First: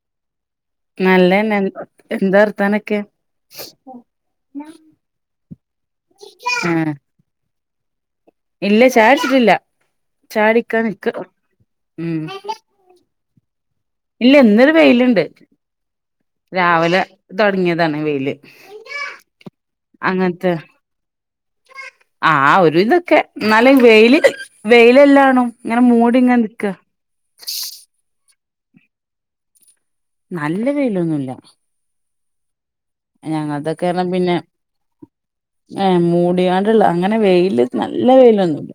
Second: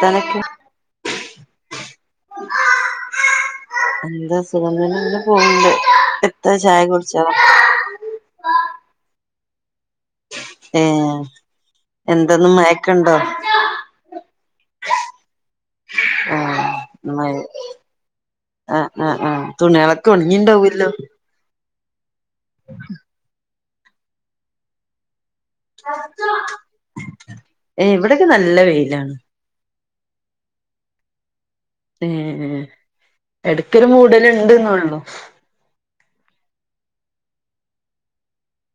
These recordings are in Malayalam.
തനക്ക് നല്ലന്നെ എന്താർത്ഥാനൊക്കെ എന്താ സുഖം തന്നെ ങ്ങനെ പോകുണ്ട് എത്താ ചായ ആഹ് കുട്ച്ചൊ ഇല്ല ചായട്ച്ചിട്ടില്ല ചായടിക്കാ ഏ നിക്ക് ഉം ക്ക്‌ണ്ടോ ഇല്ല ന്നൊരു വെയില്ണ്ട് ആ രാവിലെ മഴ തൊടങ്ങിയതാണ് വെയില് ആ ആ ആ തുണികളൊക്കെ ഉണങ്ങിണ്ടാവൂല്ലോ ആ ഒരു വിതൊക്കെ ന്നാല് വെയ്ല് വെയിലെല്ലാ ആണോ എ ഇവിടെക്കെ നല്ല വെയിലാണ് നല്ല വെയിലൊന്നുല്ല ഏ എടക്കൊരു മൂടല്ണ്ട് ന്നുള്ളൂ ഏ മൂടിയാണ്ടള്ള അങ്ങനെ വെയില് നല്ല വെയിലൊന്നുല്ല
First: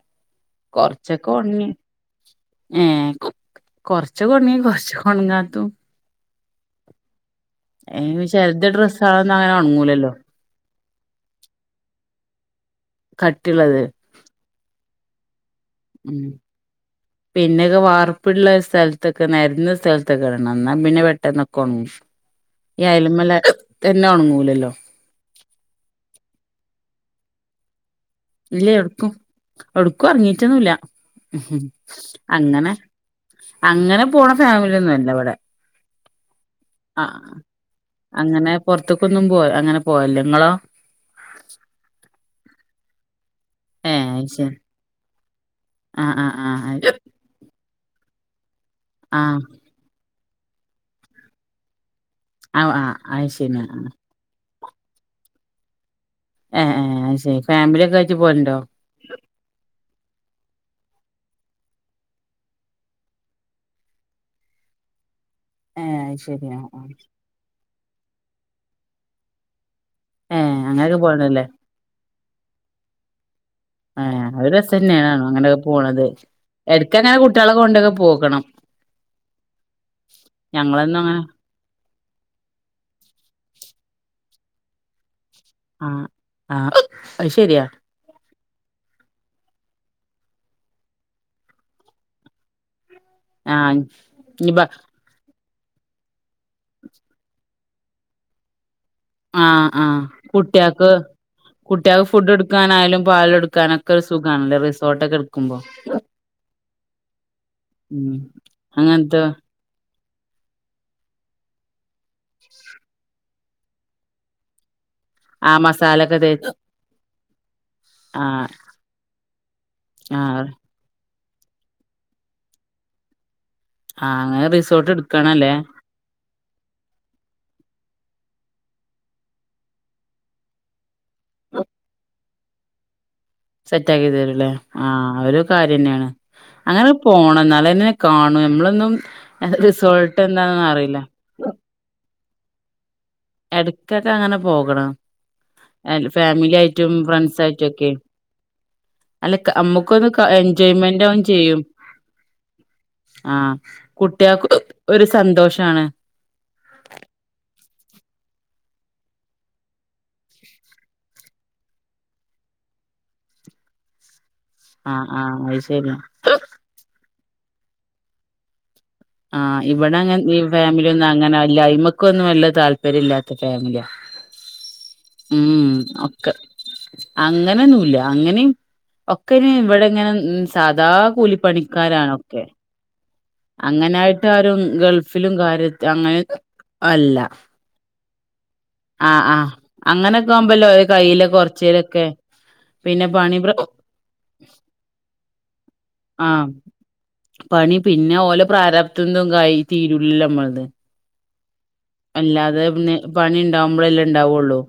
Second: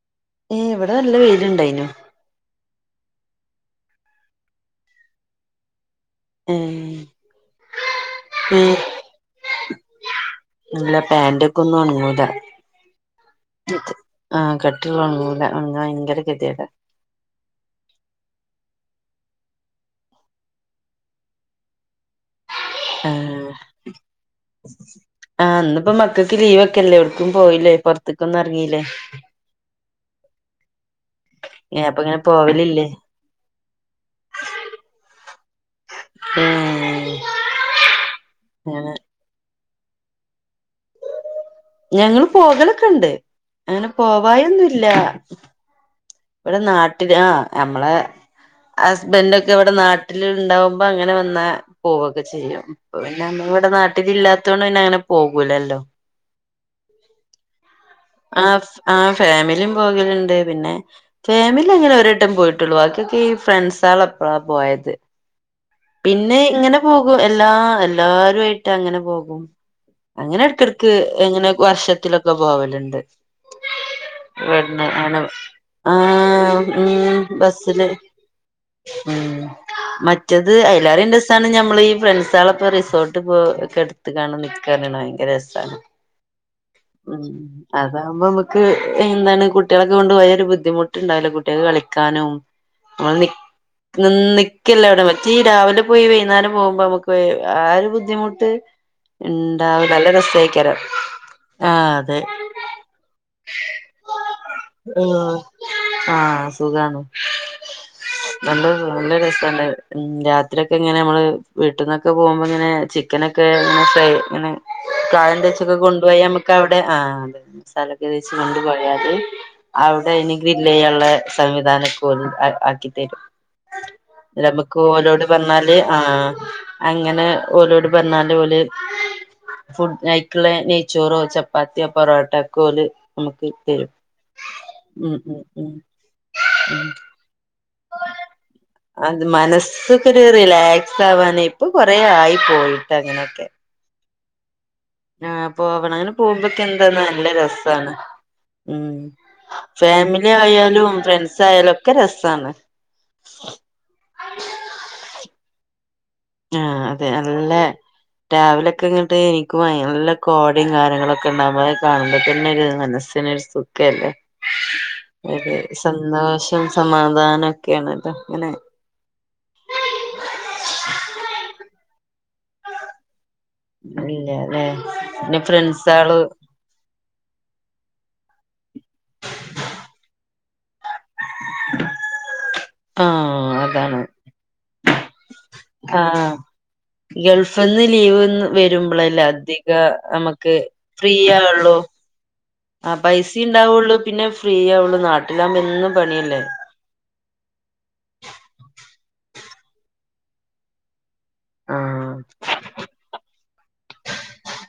ഏ ഇവിടെ നല്ല കൊറച്ചൊക്കെ ഉണങ്ങി വെയിലുണ്ടായിനു ഏ കൊ കൊറച്ച് കുണി കൊറച്ച് കൊണങ്ങാത്തു ഏ ഏ ഏ ചെൽത് ഡ്രെസ്സേളൊന്നും അങ്ങനെ ഉണങ്ങൂലല്ലോ ഇല്ല പ്യാന്റ് ഒക്കെ ഒന്നും ഒണങ്ങൂല കട്ടിള്ളത് ആ കട്ടിള്ളത് ഒണങ്ങൂല ഒൺങ്ങാൻ ഭയങ്കര ഉം കെതീട് പിന്നെയൊക്കെ വാർപ്പള്ള സ്ഥലത്തൊക്കെ നെരന്ന സ്ഥലത്തൊക്കെ ഇടണം എന്നാ പിന്നെ പെട്ടന്നൊക്കഓണങ്ങും ഈ ആ അയലമല തന്നെ ഒണങ്ങൂലല്ലോ ആ ഇന്നിപ്പോ മക്കക്ക് ലീവ് ക്കെല്ലെ ഒട്ക്കും പോയില്ലേ പൊർ ഇല്ല എട്ക്കും എടുക്കും എറങ്ങീറ്റൊന്നുല്ല ഏ അപ്പങ്ങനെ അങ്ങനെ പോവലില്ലേ അങ്ങനെ പോണ ഫാമിലിന്നും അല്ല ഇവിടെ ഏ ആ അങ്ങനെ പൊർത്ത്ക്കൊന്നും പോ അങ്ങനെ പോല്യ ങ്ങളോ ഞങ്ങള് പോകലൊക്കെണ്ട് അങ്ങനെ ഏ അത് ശരി പോവായൊന്നുംല്ല ആ ആ ആ ഇവിടെ നാട്ടില് ആ നമ്മളെ ആ ഹസ്ബൻഡഒക്കെ ഇവിടെ നാ നാട്ടില്ഉണ്ടവുമ്പോ അങ്ങനെ വന്നാ പോവൊക്കെ ആ ചെയ്യും ആ ഇപ്പപിന്നെ അത് ശരി നമ്മടെ ആ നാട്ടിലില്ലാ ത്തോണ്ട് പിന്നെ അങ്ങനെ പോകൂലല്ലോ ഏഹ് ഏഹ് ആ ശരി ഫാമിലിയൊക്കെ റ്റിപോലുണ്ടോ? ആഹ് ഫാമിലിയും പോകലുണ്ട് പിന്നെ ഫാമിലിഅങ്ങനെ ഒരെട്ടം പോയിട്ടുള്ളു ബാക്കിയൊക്കെ ഈ ഫ്രണ്ട്സആളാപ്പഴാ പോയത് ഏ അത് പിന്നെ ശരി ആ ഇങ്ങനെ ആ പോകും എല്ലാ എല്ലാരുആയിട്ട് അങ്ങനെ പോകും. ഏ അങ്ങനെ എടക്ക്എടക്ക് അങ്ങനെയൊക്കെ പോവണ്ടല്ലേ എങ്ങനെ വർഷത്തിലൊക്കെ പോവലുണ്ട്. [inaudible] ആഹ് ഞങ്ങള് ഇവിടുന്ന് രസംന്നെയ ആണ് അങ്ങനെയൊക്കെ പോണത് ആഹ് ഉം എടക്കഅങ്ങനെകുട്ടികളെ ബസ്സില് കൊണ്ടൊക്കെ പോകണം. ഉം മറ്റത് ഞങ്ങളൊന്നും അയില്ലാരുംഎന്റെ അങ്ങനെ സ അതാണ് ഞമ്മള് ഈ ഫ്രണ്ട്സ ആള്ഒക്കെ റിസോർട്ട് പോ ഒക്കെ എടുത്ത് കാണാ നിക്കാണ് ഭയങ്കര രസ [unintelligible] ആഹ് ആഹ് അത് ഉംഅതെ ശരിയാ അതകുമ്പോ നമ്മക്ക് എന്താണ് കുട്ടികളൊക്കെ കൊണ്ട് പോയാല് ബുദ്ധിമുട്ട്ണ്ടാവില്ലകുട്ടികൾക്ക് കളിക്കാനും ഓൻ നി ആഹ് നി ഇനി നിക്കല മറ്റേ ഈ രാവിലെ പോയി വൈകുന്നോരം പോകുമ്പോ നമ്മുക്ക് ര് ആരു ബുദ്ധിമുട്ട് ആഹ് ഇണ്ടാവൂല ആഹ് നല്ല രസേക്കാരം കുട്ടിയക്ക് ആഹ് കുട്ടികൾക്ക് അതെ ഫുഡ് എടുക്കാനായാലും പാല് എടുക്കാനൊക്കെ ഒരു സുഖമാണല്ലേ റിസോർട്ടൊക്കെ എടുക്കുപ്പോ? ആഹ് സുഖാണ് നല്ലൊരു നല്ല അങ്ങനത്തെ രസണ്ട് ര് ഉമ് രാത്രിയൊക്കെ ഇങ്ങനെ നമ്മള് വീട്ടന്നൊക്കെ പോകുമ്പോ ഇങ്ങനെ ചിക്കനൊക്കെ ഇങ്ങനെ ഫ്രൈ ഇങ്ങനെ ആ പ്രായംന്തെച്ചൊക്കെ കൊണ്ടുപോയ മസാലൊക്കെ തേച്ച് ഞമ്മക്ക് അവിടെ ആഹ് മസാലക്കെതേച്ച് ആഹ് കൊണ്ടപയാല് അവിടെ ആഹ് എനിഗ്രിൽ തെയ്യാനുള്ളെ സംവിധാനക്കെ ഒത് അ ആക്കി തരും. ആഹ്ങ്ങനേ റീസ്ക് ക്കൊലോട് പറഞ്ഞാല് ആഹ് അങ്ങനെ ഓലോട് പറഞ്ഞാല് ഓല് ഫുഡ് നൈക്കളെ നെയ്ച്ചോറോ ചപ്പാത്തിയോ പൊറോട്ടക്കോല് സെറ്റ് ആക്കിതരൂല്ലേ ആഹ് ഒരു ഉം ഉം കാര്യ ന്നെയാണ്. ഉം അങ്ങനെ പോണം എന്നാലേന്നെ കാണും നമ്മളൊന്നുംഅ അതോക്കെ ഒരു റിലാക്സ് ആവാനെ ഇപ്പൊ കൊറേ ആയി പോയിട്ട് അങ്ങ് എടക്കൊക്കെ അങ്ങനെ പോകണം. ആഹ് പോവണം അങ്ങനെ ഫാമിലി പോകുമ്പോക്കെ ആയിട്ടും എന്താന്ന് നല്ല ഫ്രണ്ട്സായിട്ടും ഒക്കെ രസാണ് ഉം അല്ല ക് അമ്മുക്കൊന്ന് ഫാമിലി ആയാലും എൻജോയ്മെന്റ് ആവേം ഫ്രണ്ട്സ് ചെയ്യും. ആയാലും ഒക്കെ രസാണ് ആഹ് കുട്ടികൾക്ക് ഒരു സന്തോഷാണ്. ആഹ് അതെയല്ലേ. രവിലെക്കെ ഇങ്ങട്ട് ക്ക് നല്ല കോടേം കാര്യങ്ങളൊക്കെ ഉണ്ടാവുമ്പോ കാണുമ്പോ തന്നെ ഒരു മനസ്സിനൊരു ത്ക്കെല്ലേ ആഹ് ആഹ് ഒരു അത് ശരിയാ സന്തോഷ സമാധാനൊക്കെയാണല്ലോ അങ്ങനെ ആഹ് ഇവിടെ അങ്ങ് ഈ ഫാമിലി ഒന്നും അങ്ങനെ അല്ല അയിമ ക്കൊന്നും വല്യ താല്പര്യം ഇല്ലാത്ത ഫാമിലി ഇല്യല്ലേ? ഉം ഒക്കെ. അങ്ങനൊന്നുല്ല അങ്ങനെയും ഒക്കെനി ഇവിടെ ഇങ്ങനെ നിസ് സാധാ കൂലിപ്പണിക്കാരാണൊക്കെ ആഹ്. അതാണ് അങ്ങനായിട്ട് ആരും ഗൾഫിലും കാര്യ ആഹ് അങ്ങനെക്കെ അല്ല ഗൾഫിന്ന് ലീവ് വരുമ്പോളല്ലേ ആഹ് ആഹ് അധിക അങ്ങനൊക്കെ നമുക്ക് ആവുമ്പല്ലെ ഒലെ കൈയ്യില് കൊറച്ച് ക്കെ ആഹ് പൈസ ഉണ്ടാവുള്ളു പിന്നെ ഫ്രീ ആവുള്ളു നാട്ടിലാകുമ്പം എന്നും പണിയല്ലേ ആഹ്പണി പിന്നേ ഒല പ്രാരപ്ത്തന്തായിതീരുല്ലേ മ്മള് ആഹ് അല്ലാതെ പിന്നെ പണി ഇണ്ടാവുമ്പോളല്ലേ ഇണ്ടാവുള്ളൂ.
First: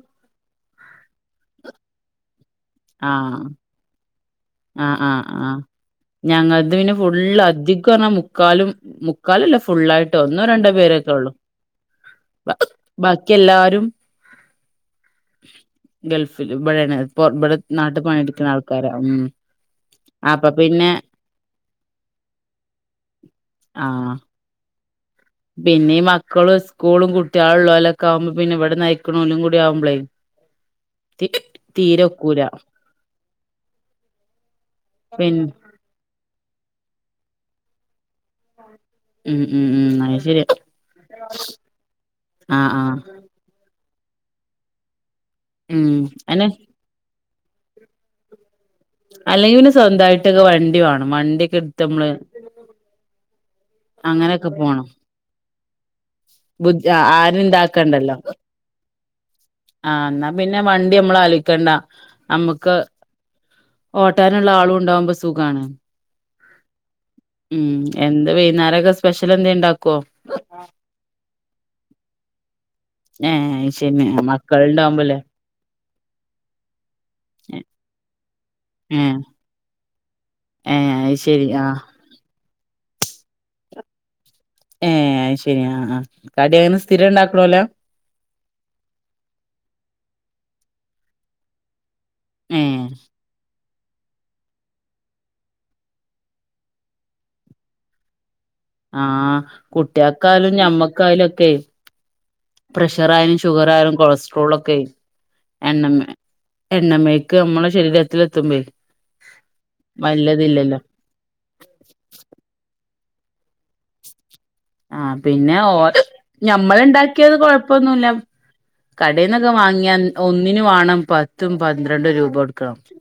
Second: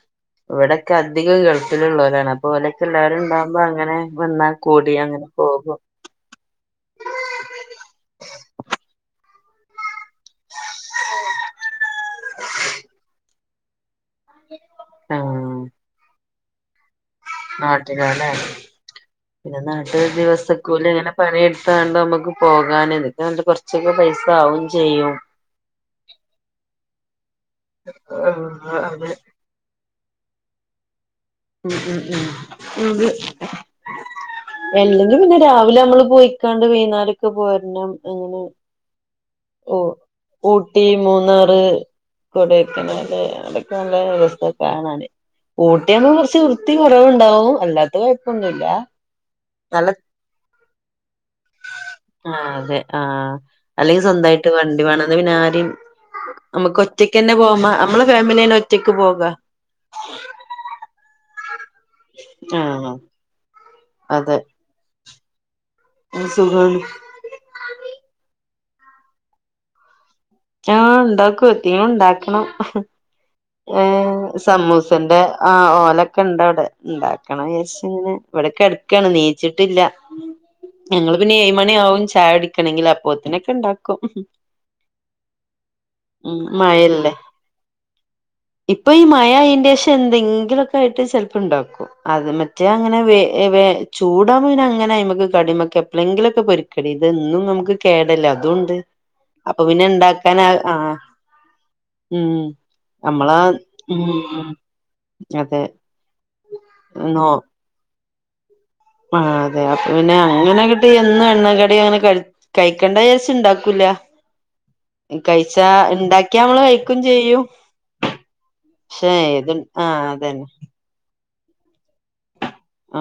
ഇവിടൊക്കെ അധികം ഗൾഫിലുള്ളവരാണ് അപ്പോ ഓലൊക്കെ എല്ലാവരും ആഹ് ഉണ്ടാകുമ്പോ അങ്ങനെ വന്നാൽ ആഹ് ആഹ് ആഹ്. ഞങ്ങത് പിന്നെ ഫുള്ള് അധികറഞ്ഞാൽ മുക്കാലും മുക്കാലും അല്ല ഫുള്ളായിട്ട് ഒന്നോ രണ്ടോ പേരൊക്കെ ഉള്ളു ബാക്കി എല്ലാരും ആഹ് ഗൾഫിൽ ഇവിടെയാണ് ഇപ്പൊ ഇവിടെ നാട്ടി നാട്ടിലാല്ലേ പണിടുക്കണ ആൾക്കാരാ ഉം പിന്നെ നാട്ട് അപ്പൊ ദിവസക്കൂലി പിന്നെ ഇങ്ങനെ പണിയെടുത്താണ്ട് നമുക്ക് പോകാൻ ഇതൊക്കെ കുറച്ചൊക്കെ ആഹ് പൈസ ആവു ചെയ്യോ പിന്നെ മക്കളും ഇസ്കൂളും കുട്ട്യേൾള്ളോലൊക്കെ ആകുമ്പോ പിന്നെ ഇവിടെ അതെ നെയ്‌ക്ണോനും കൂടി ആവുമ്പളേ ഉം ഉം [unintelligible] എല്ലെങ്കി പിൻ പിന്നെ രാവിലെ നമ്മള് പോയി ക്കാണ്ട് വെയ്ന്നാരോക്കെ പോര്ണം അങ്ങനെ ഉം ഉം ഉ ഉം അത് ശരിയാ ഊട്ടി മൂന്നാറ് ആഹ് ആഹ് കൊടയ്ക്കനാൽ അവി [unintelligible] ണ് ഉം ഊട്ടിയാണ് കുറച്ച് അനെ വൃ ത്തി കുറവുണ്ടാവും അല്ലാത്ത കുഴപ്പൊ ഒന്നുല്ല അല്ലെങ്കില് സ്വന്തായിട്ടൊക്കെ വണ്ടി വേണം വണ്ടിക്കെ എടുത്ത് മ്മള് ആഹ് അതെ ആഹ് അല്ലെങ്കി സ്വന്തമായിട്ട് വണ്ടി പോണം വേണം ന്നെങ്കി പിന്നെ ആരേം അമ്മക്ക് ബുദ്ധി ഒറ്റക്ക് തന്നെ ആരും പോവ മ്മ അമ്മളെ ഇണ്ടാക്കണ്ടല്ലോ ഫാമിലിന്നെ ഒറ്റക്ക് പോകാ ആഹ് ന്നാ പിന്നെ വണ്ടി അമ്മള് ആലോയ്ക്കണ്ട ആ അമ്മക്ക് ഓട്ടാനുള്ള ആളും ഉണ്ടാഉമ്പോ സുഖാണ് ആഹ് സുഖാണ് ഉം എന്ത് വൈന്നേരൊക്കെ സ്പെഷ്യൽ എന്തേ ണ്ടാക്കോ ആഹ് ണ്ടാക്കും എതീം ണ്ടാക്കണം ഏഹ് അത് ശരി ഏഹ് മക്കളുണ്ടാവുമ്പോല്ലേ സമൂസേന്റെ ആഹ് ഓലൊക്കെണ്ട് അവിടെ ഉണ്ടാക്കണം വിചാരിച്ചിങ്ങനെ ഇവിടെ കെടക്കാണ് ഏഹ് നീ ച്ചിട്ടില്ല ഏഹ് ഞങ്ങള് അത് പിന്നെ ശരി ഏഴ് മണി ആഹ് ആവും ചായ കുടിക്കണെങ്കിൽ അപ്പോത്തിനൊക്കെണ്ടാക്കും ഏഹ് അയ് ശരി ആഹ് ആഹ് ഉം കടി അങ്ങനെ സ്ഥിരം മഴയല്ലേ ഇണ്ടാക്കണോലാ ഇപ്പൊ ഈ മഴ ആയിന്റെഷം എന്തെങ്കിലുക്കെ ആയിട്ട് ചിലപ്പോ ഇണ്ടാക്കും അത് മറ്റേ ഏഹ് അങ്ങനെ വേ വേ ചൂടാഉ മ്പൊ അങ്ങനെയ്മ്മക്ക് കടിമ്മക്ക് എപ്പളെങ്കിലൊക്കെ പൊരിക്കടി ഇതൊന്നും നമുക്ക് കേടല്ലേ അതുംണ്ട് ആഹ് കുട്ടിയേക്കായാലും ഞമ്മക്കായാലും ഒക്കെ ഉം പ്രഷർ ആയാലും നമ്മളാ ഷുഗർ ആയാലും ഉം കൊളസ്ട്രോൾ ഒക്കെ അതെ എണ്ണമ്മെ എണ്ണമേഴ്ക്ക് നമ്മള ശരീരത്തിൽ എത്തുമ്പയ് മാഹ്തെ അപ്പപിന്നെ അങ്ങനെങ്ങട്ട് എ ന്നും എണ്ണ കടി അങ്ങനെ കയ് കഴിക്കണ്ടചാരിച്ച് ണ്ടാക്കൂല്യ ആഹ് പിന്നെ ഓ ഇണ്ടാക്കിയാ നമ്മള് ഞമ്മൾ കഴിക്കും ണ്ടാക്കിയത് ചെയ്യും കൊഴപ്പൊന്നുല്ല പക്ഷെ കടേന്നൊക്കെ ഏത് ആ വാങ്ങിയാ അതന്നെ ഒന്നിനു വേണം പത്തും പന്ത്രണ്ടും രൂപട് ക്ക ആ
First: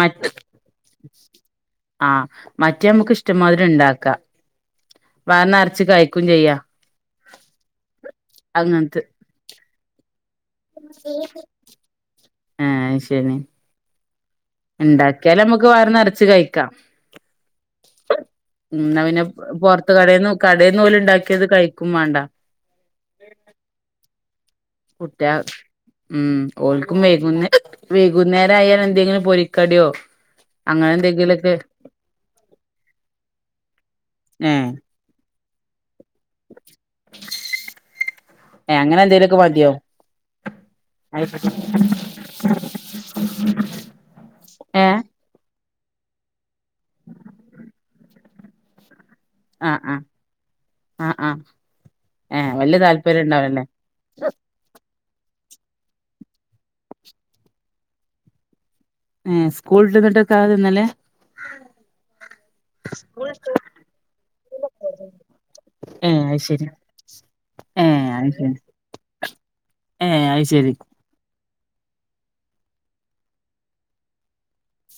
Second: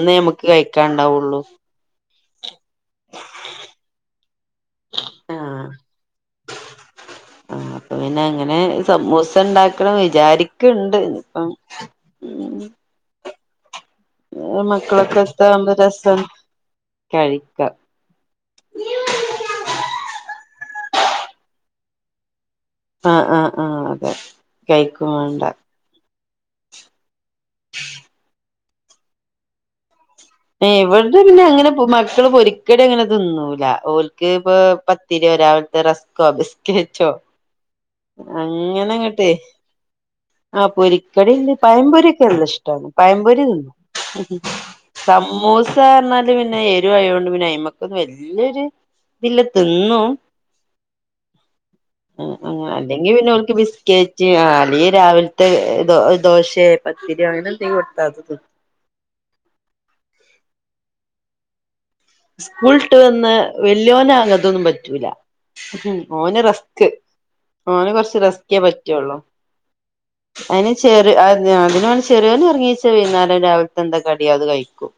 മറ്റ് ഒള്ളു ആഹ് മറ്റേ മുക്ക് ഇഷ്ടംമാതിരി ണ്ടാക്കാം ആ വയർ നറച്ചു കഴിക്കും ചെയ്യാ ആഹ് പ്പൊ പിന്നെ അങ്ങനെ അങ്ങനത്തെ സമൂസണ്ടാക്കണം വിചാരിക്ക്‌ണ്ട് ഇപ്പം ആഹ് ശരി ഉം മക്കളൊക്കെ ണ്ടാക്കിയാൽ നമ്മക്ക് ഒത്താവുമ്പോ വയർ നിറച്ച് രസാണ് കഴിക്കാ കഴിക്കാം ഉം ന്നാപിന്നെ പൊറത്ത് കടേന്ന് കടയിൽന്ന് ഓൽ ഉണ്ടാക്കിയത് കഴിക്കും വേണ്ട ആഹ് ആഹ് ആഹ് അതെ കഴിക്കും കുട്ട്യാ വേണ്ട ഉം ഓൽക്കും വൈകുന്നെ വൈകുന്നേ രായാൽ എന്തെങ്കിലും പൊരിക്കടിയോ ഏഹ് അങ്ങനെ വെടെ പിന്നെ എന്തെങ്കിലൊക്കെ അങ്ങനെ മക്കള് പൊരിക്കടി അങ്ങനെ തിന്നൂല ഓൽക്ക്പ് ഏഹ് പ്പ ത്തിരിയോ രാവിലത്തെ റസ്കോ ബിസ്കറ്റോ ഏഹ് അങ്ങനെ അങ്ങനെങ്ങട്ടെ എന്തേലുമൊക്കെ മതിയോ ആഹ് പൊരിക്കടിണ്ട് പയംപൊരിയൊക്കെ നല്ല ഇഷ്ടാണ് പയംപൊരി തിന്നും ഏഹ് സമ മൂസർഞ്ഞാല് പിന്നെ എരുവായൊണ്ട് പിന്നെ അയിമക്കൊന്നും വല്യൊരു ഇതില്ല ആഹ് ആഹ് തിന്നും ആഹ് ആഹ് ഏഹ് അങ് വല്യ അല്ലെങ്കി താല്പര്യം പിന്നെ ഓൽക്ക് ഉണ്ടാവൂലല്ലേ ബിസ്കേ ച്ച് അല്ലെങ്കി രാവിലത്തെ ദോ ദോശയോ പത്തിരിയൊ അങ്ങനെ എന്തെങ്കും കൊടുത്താ തിന്നും ഏഹ് സ്കൂളിട്ടന്നിട്ട് അതക്കാ തിന്നല് സ്കൂൾട്ട് വന്ന് വല്യോന് അങ്ങതൊന്നും പറ്റൂല ഏഹ് അത് ഓന് ശരി റെസ്ക്ക്‌ ഓന് ഏഹ് കൊറച്ച് അത് ശരി റെസ്ക്കേ പറ്റുള്ളൂ ഏഹ് അയ്ശെ അതിന് ചെറി അ അതിനോട് ചെറിയോൻ ഉറങ്ങിനീചാ വൈന്നേരം രാവിലത്തെ എന്താ കടി അത് കഴിക്കും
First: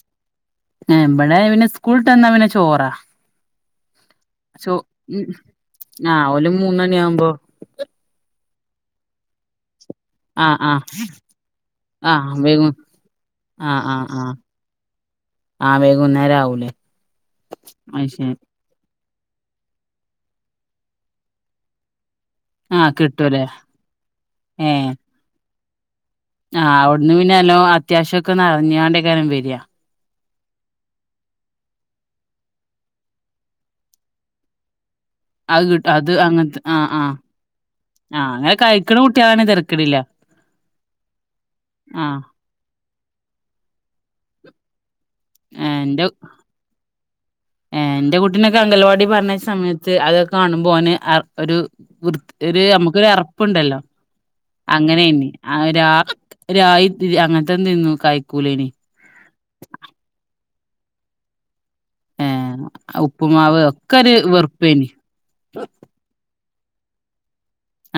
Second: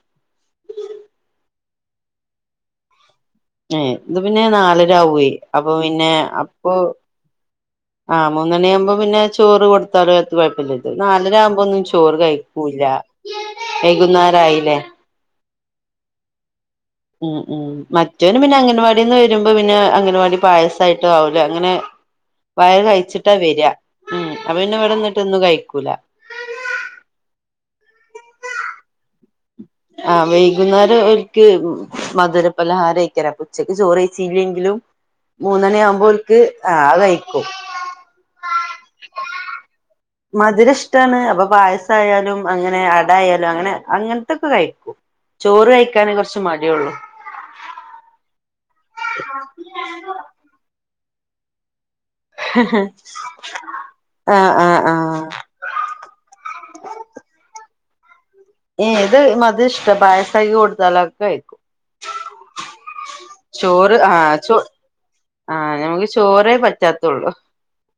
ഏഹ് ഇവടെ പിന്നെ സ്കൂൾട്ട് വന്നാ പിന്നെ ചോറാ ഏഹ് ഇത് പിന്നെ ചോ ഉം നാലരാവുവേ അപ്പോ പിന്നെ ആഹ് ഓല് അപ്പോ മൂന്ന് മണിയാവുമ്പോ ആഹ് മൂന്നണി ആവുമ്പോ പിന്നെ ചോറ് കൊടു [unintelligible] എത്തും ആഹ് കൊഴപ്പല്ല ആഹ് ഇത് നാലര ആകുമ്പോ ഒന്നും ചോറ് ആഹ് വൈകു കഴിക്കൂലാ ആഹ് ആഹ് ആഹ് വൈകുന്നേരായിലെ ആഹ് വൈകുന്നേരം അവൂലെ ഉം ഉം മറ്റൊന് പിന്നെ അംഗൻവാടിന്ന് വരുമ്പോ പിന്നെ അംഗൻവാടി പായസായിട്ടും അവിൽ അങ്ങനെ വയറ് ആഹ് കഴിച്ചിട്ടാ കിട്ടൂലേ വരാ ഉം അപ്പ പിന്നെ ഏഹ് ഇവിടെന്നിട്ട് ഒന്നും കഴിക്കൂല ആഹ് അവിടുന്ന് പിന്നെ നല്ലോം അത്യാശൊക്കെ നെറഞ്ഞോണ്ടെക്കാരം വര ആഹ് വൈകുന്നേരം ഓൽക്ക് മധുര പലഹാരെയ്ക്കാരം ഉച്ചക്ക് ചോറ് കയ്ച്ചില്ലെങ്കിലും അത് കിട്ടാ അത് അങ്ങനത്തെ ആഹ് അത് ആഹ് കഴിക്കും ആഹ് അങ്ങനെ കഴിക്കുന്ന കുട്ടിയാണെ തിരക്കേടില്ല മധുരം ഇഷ്ടാണ് അപ്പോ പായസായാലും അങ്ങനെ അടായാലും അങ്ങനെ അങ്ങനത്തൊക്കെ കഴിക്കും ചോറ് കഴിക്കാനെ കൊറച്ച് മടിയൊള്ളു ഏഹ് ഇന്റെ കുട്ടീനൊക്കെ അംഗൽവാടി പറഞ്ഞയച്ച സമയത്ത് അതൊക്കെ കാണുമ്പോന് ഓൻ അറ ഒരു വൃ ഒരു നമുക്കൊരു അറപ്പുണ്ടല്ലോ ആഹ് ആഹ് ആഹ് അങ്ങനെയ്നി ആ രാ രാഗി അങ്ങനത്തെന്നു തി കയ്ക്കൂലെനി ഏഹ് ഇത് മധുരം ഇഷ്ടാ പായസാക്കി കൊടുത്താലും ഒക്കെ കയിക്കും ഉപ്പുമാവ് ഒക്കെ ഒരു ചോ വെറുപ്പേനി ആഹ് ഞമക്ക് ചോറേ പറ്റാത്തൊള്ളൂ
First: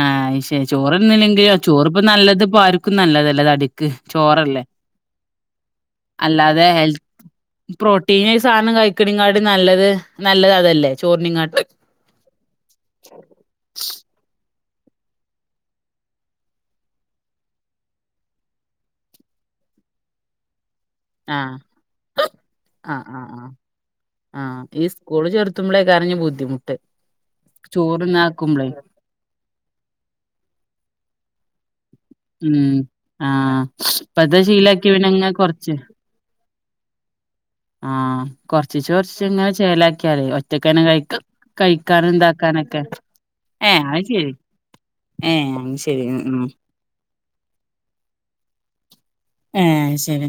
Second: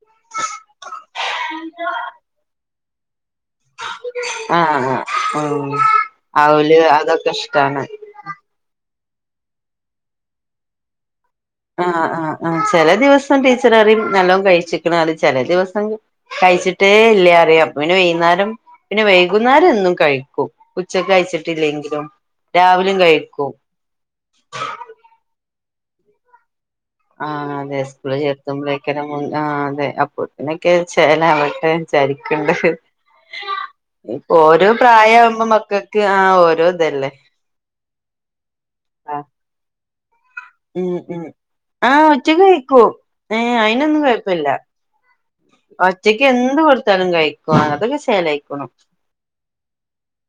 ആഹ് ശേ ചോറ്ന്നിലങ്കി ചോറ് ഇപ്പോ നല്ലത്പ്പ ആർക്കും നല്ലതല്ല തടി ക്ക്‌ ചോറല്ലേ ആഹ് ആഹ് ഉം അല്ലാതെ അവല് ഹെൽ അതൊക്കെ ഇഷ്ടാണ് പ്രോ ട്ടീനെ സാനം കഴിക്കണിങ്കാട്ടി നല്ലത് നല്ലത് അതല്ലേ ചോറിണിങ്ങാ ആഹ് ആഹ് ആഹ് ചെല ദിവസം ടീച്ചർ അറിം നല്ലോം കഴിച്ചിക്കണാറിം ചെല ദിവസം കഴിച്ചിട്ടേ ഇല്ല്യറിയും അപ്പോ പിന്നെ വൈന്നരം പിന്നെ വൈകുന്നേരം എന്നും കഴിക്കും. ആഹ് ഉച്ചക്കയിച്ചിട്ടില്ലെങ്കിലും രാവിലേം ആഹ് കഴിക്കും കുള്ചേർത്തുമ്പോളേകാരം ഞ് ബുദ്ധിമുട്ട് ആഹ് അതെ സ്കൂള് ചോറ്ന്നാക്കുമ്പളേ ചേർത്തുമ്പോഴേക്കെ ആഹ് അതെ അപ്പോത്തിനൊക്കെ ചെലാവ് ങ്ങനെചാരിക്ണ്ട് ഉം ആഹ് ഇപ്പോ ഇപ്പത് ഓരോ ശീലാക്കി പിന്നെങ്ങനെ പ്രായവുബം കൊറച്ച് മക്ക ക്ക് ആഹ് ഓരോതല്ലേ ആഹ് കൊറചീച്ചേ കൊറച്ച് ങ്ങനെ ചേലാക്കിയാതി ഒ മ്മ് മ്മ് ആഹ് ഒറ്റക്ക് ഇതാക്കാനൊക്കെ കഴിക്കൂ ഏഹ് അയിനൊന്നും അത് ശെരി കൊഴപ്പില്ല. ഏഹ് അത് ശെരി ഉം ഒറ്റക്ക് ഉം എന്ത് കൊടുത്താലും കഴിക്കും അതൊക്കെ ശേലയ്ക്കോളും ഏഹ് ശെരി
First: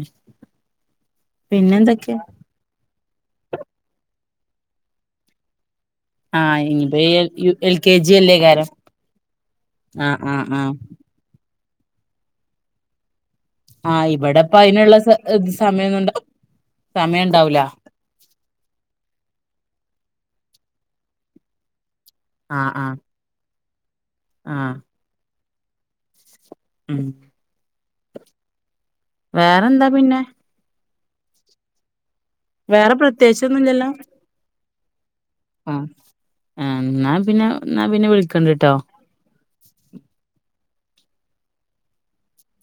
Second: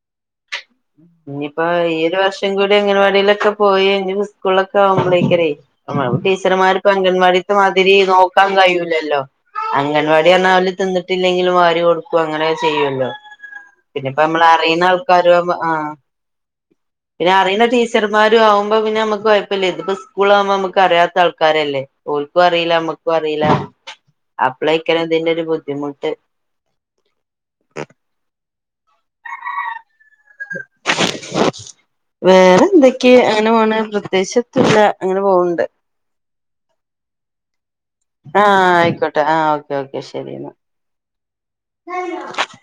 ഞ്ഞിയിപ്പോ പിന്നെന്തൊക്കെ ഈഒരു വർഷം കൂടി അംഗൻവാടിയിലൊക്കെ പോയാ ഇഞ്ഞു സ്കൂളൊക്കെ ആവുമ്പോളേക്കാനേ ആഹ് ടീച്ചർമാര്ക്കും ഇനിപ്പ ഈ എൽ യു അംഗൻവാടിത്തെ എൽ മാതിരി കെ ജി നോക്കാൻ അല്ലേകാരം കഴിയുല്ലല്ലോ ആഹ് അംഗൻവാടിയാണ ആഹ് അവല് ആഹ് തിന്നിട്ടില്ലെങ്കിലും വാരി കൊടുക്കു അങ്ങനെ ചെയ്യുല്ലോ ആഹ് പിന്നെപ്പ ഇവിടെപ്പ നമ്മളറിയുന്ന അയിനുള്ള സ ആൾക്കാരുആവുമ്പോ ആഹ് സമയൊന്നുണ്ട പിന്നെ സമയണ്ടാവൂല അറിയുന്ന ടീ ടിച്ചാറുമാരു ആവുമ്പാ പിന്നെ അമക്ക് കൊയപ്പല്ല്യര്ന്നു. ഇതിപ്പോ സ്കൂളാ ആവുമ്പോ നമക്ക് അറിയത്ത ആൾകാരല്ലേ ഓൽകു ആഹ് അറീല ആഹ് അമ്മക്കു അറീല ആഹ് അപ്പളെകാരെ ഇതിന്റൊരു ബുദ്ധിമുട്ട് ഉം വേറെന്താ പിന്നെ വേറെ എന്തൊക്കെ അങ്ങനെ വോണ് പ്രത്യേകി ച്ചൊന്നുല അങ്ങനെ പോവുന്ന് ആഹ് അന്നാ പിന്നെ എന്ന പിന്നെ. വി.. ആഹ ആയിക്കോട്ടെ ആ ഓക്കെ ഓക്കെ ശരിെന്നാ.. ആ [unintelligible]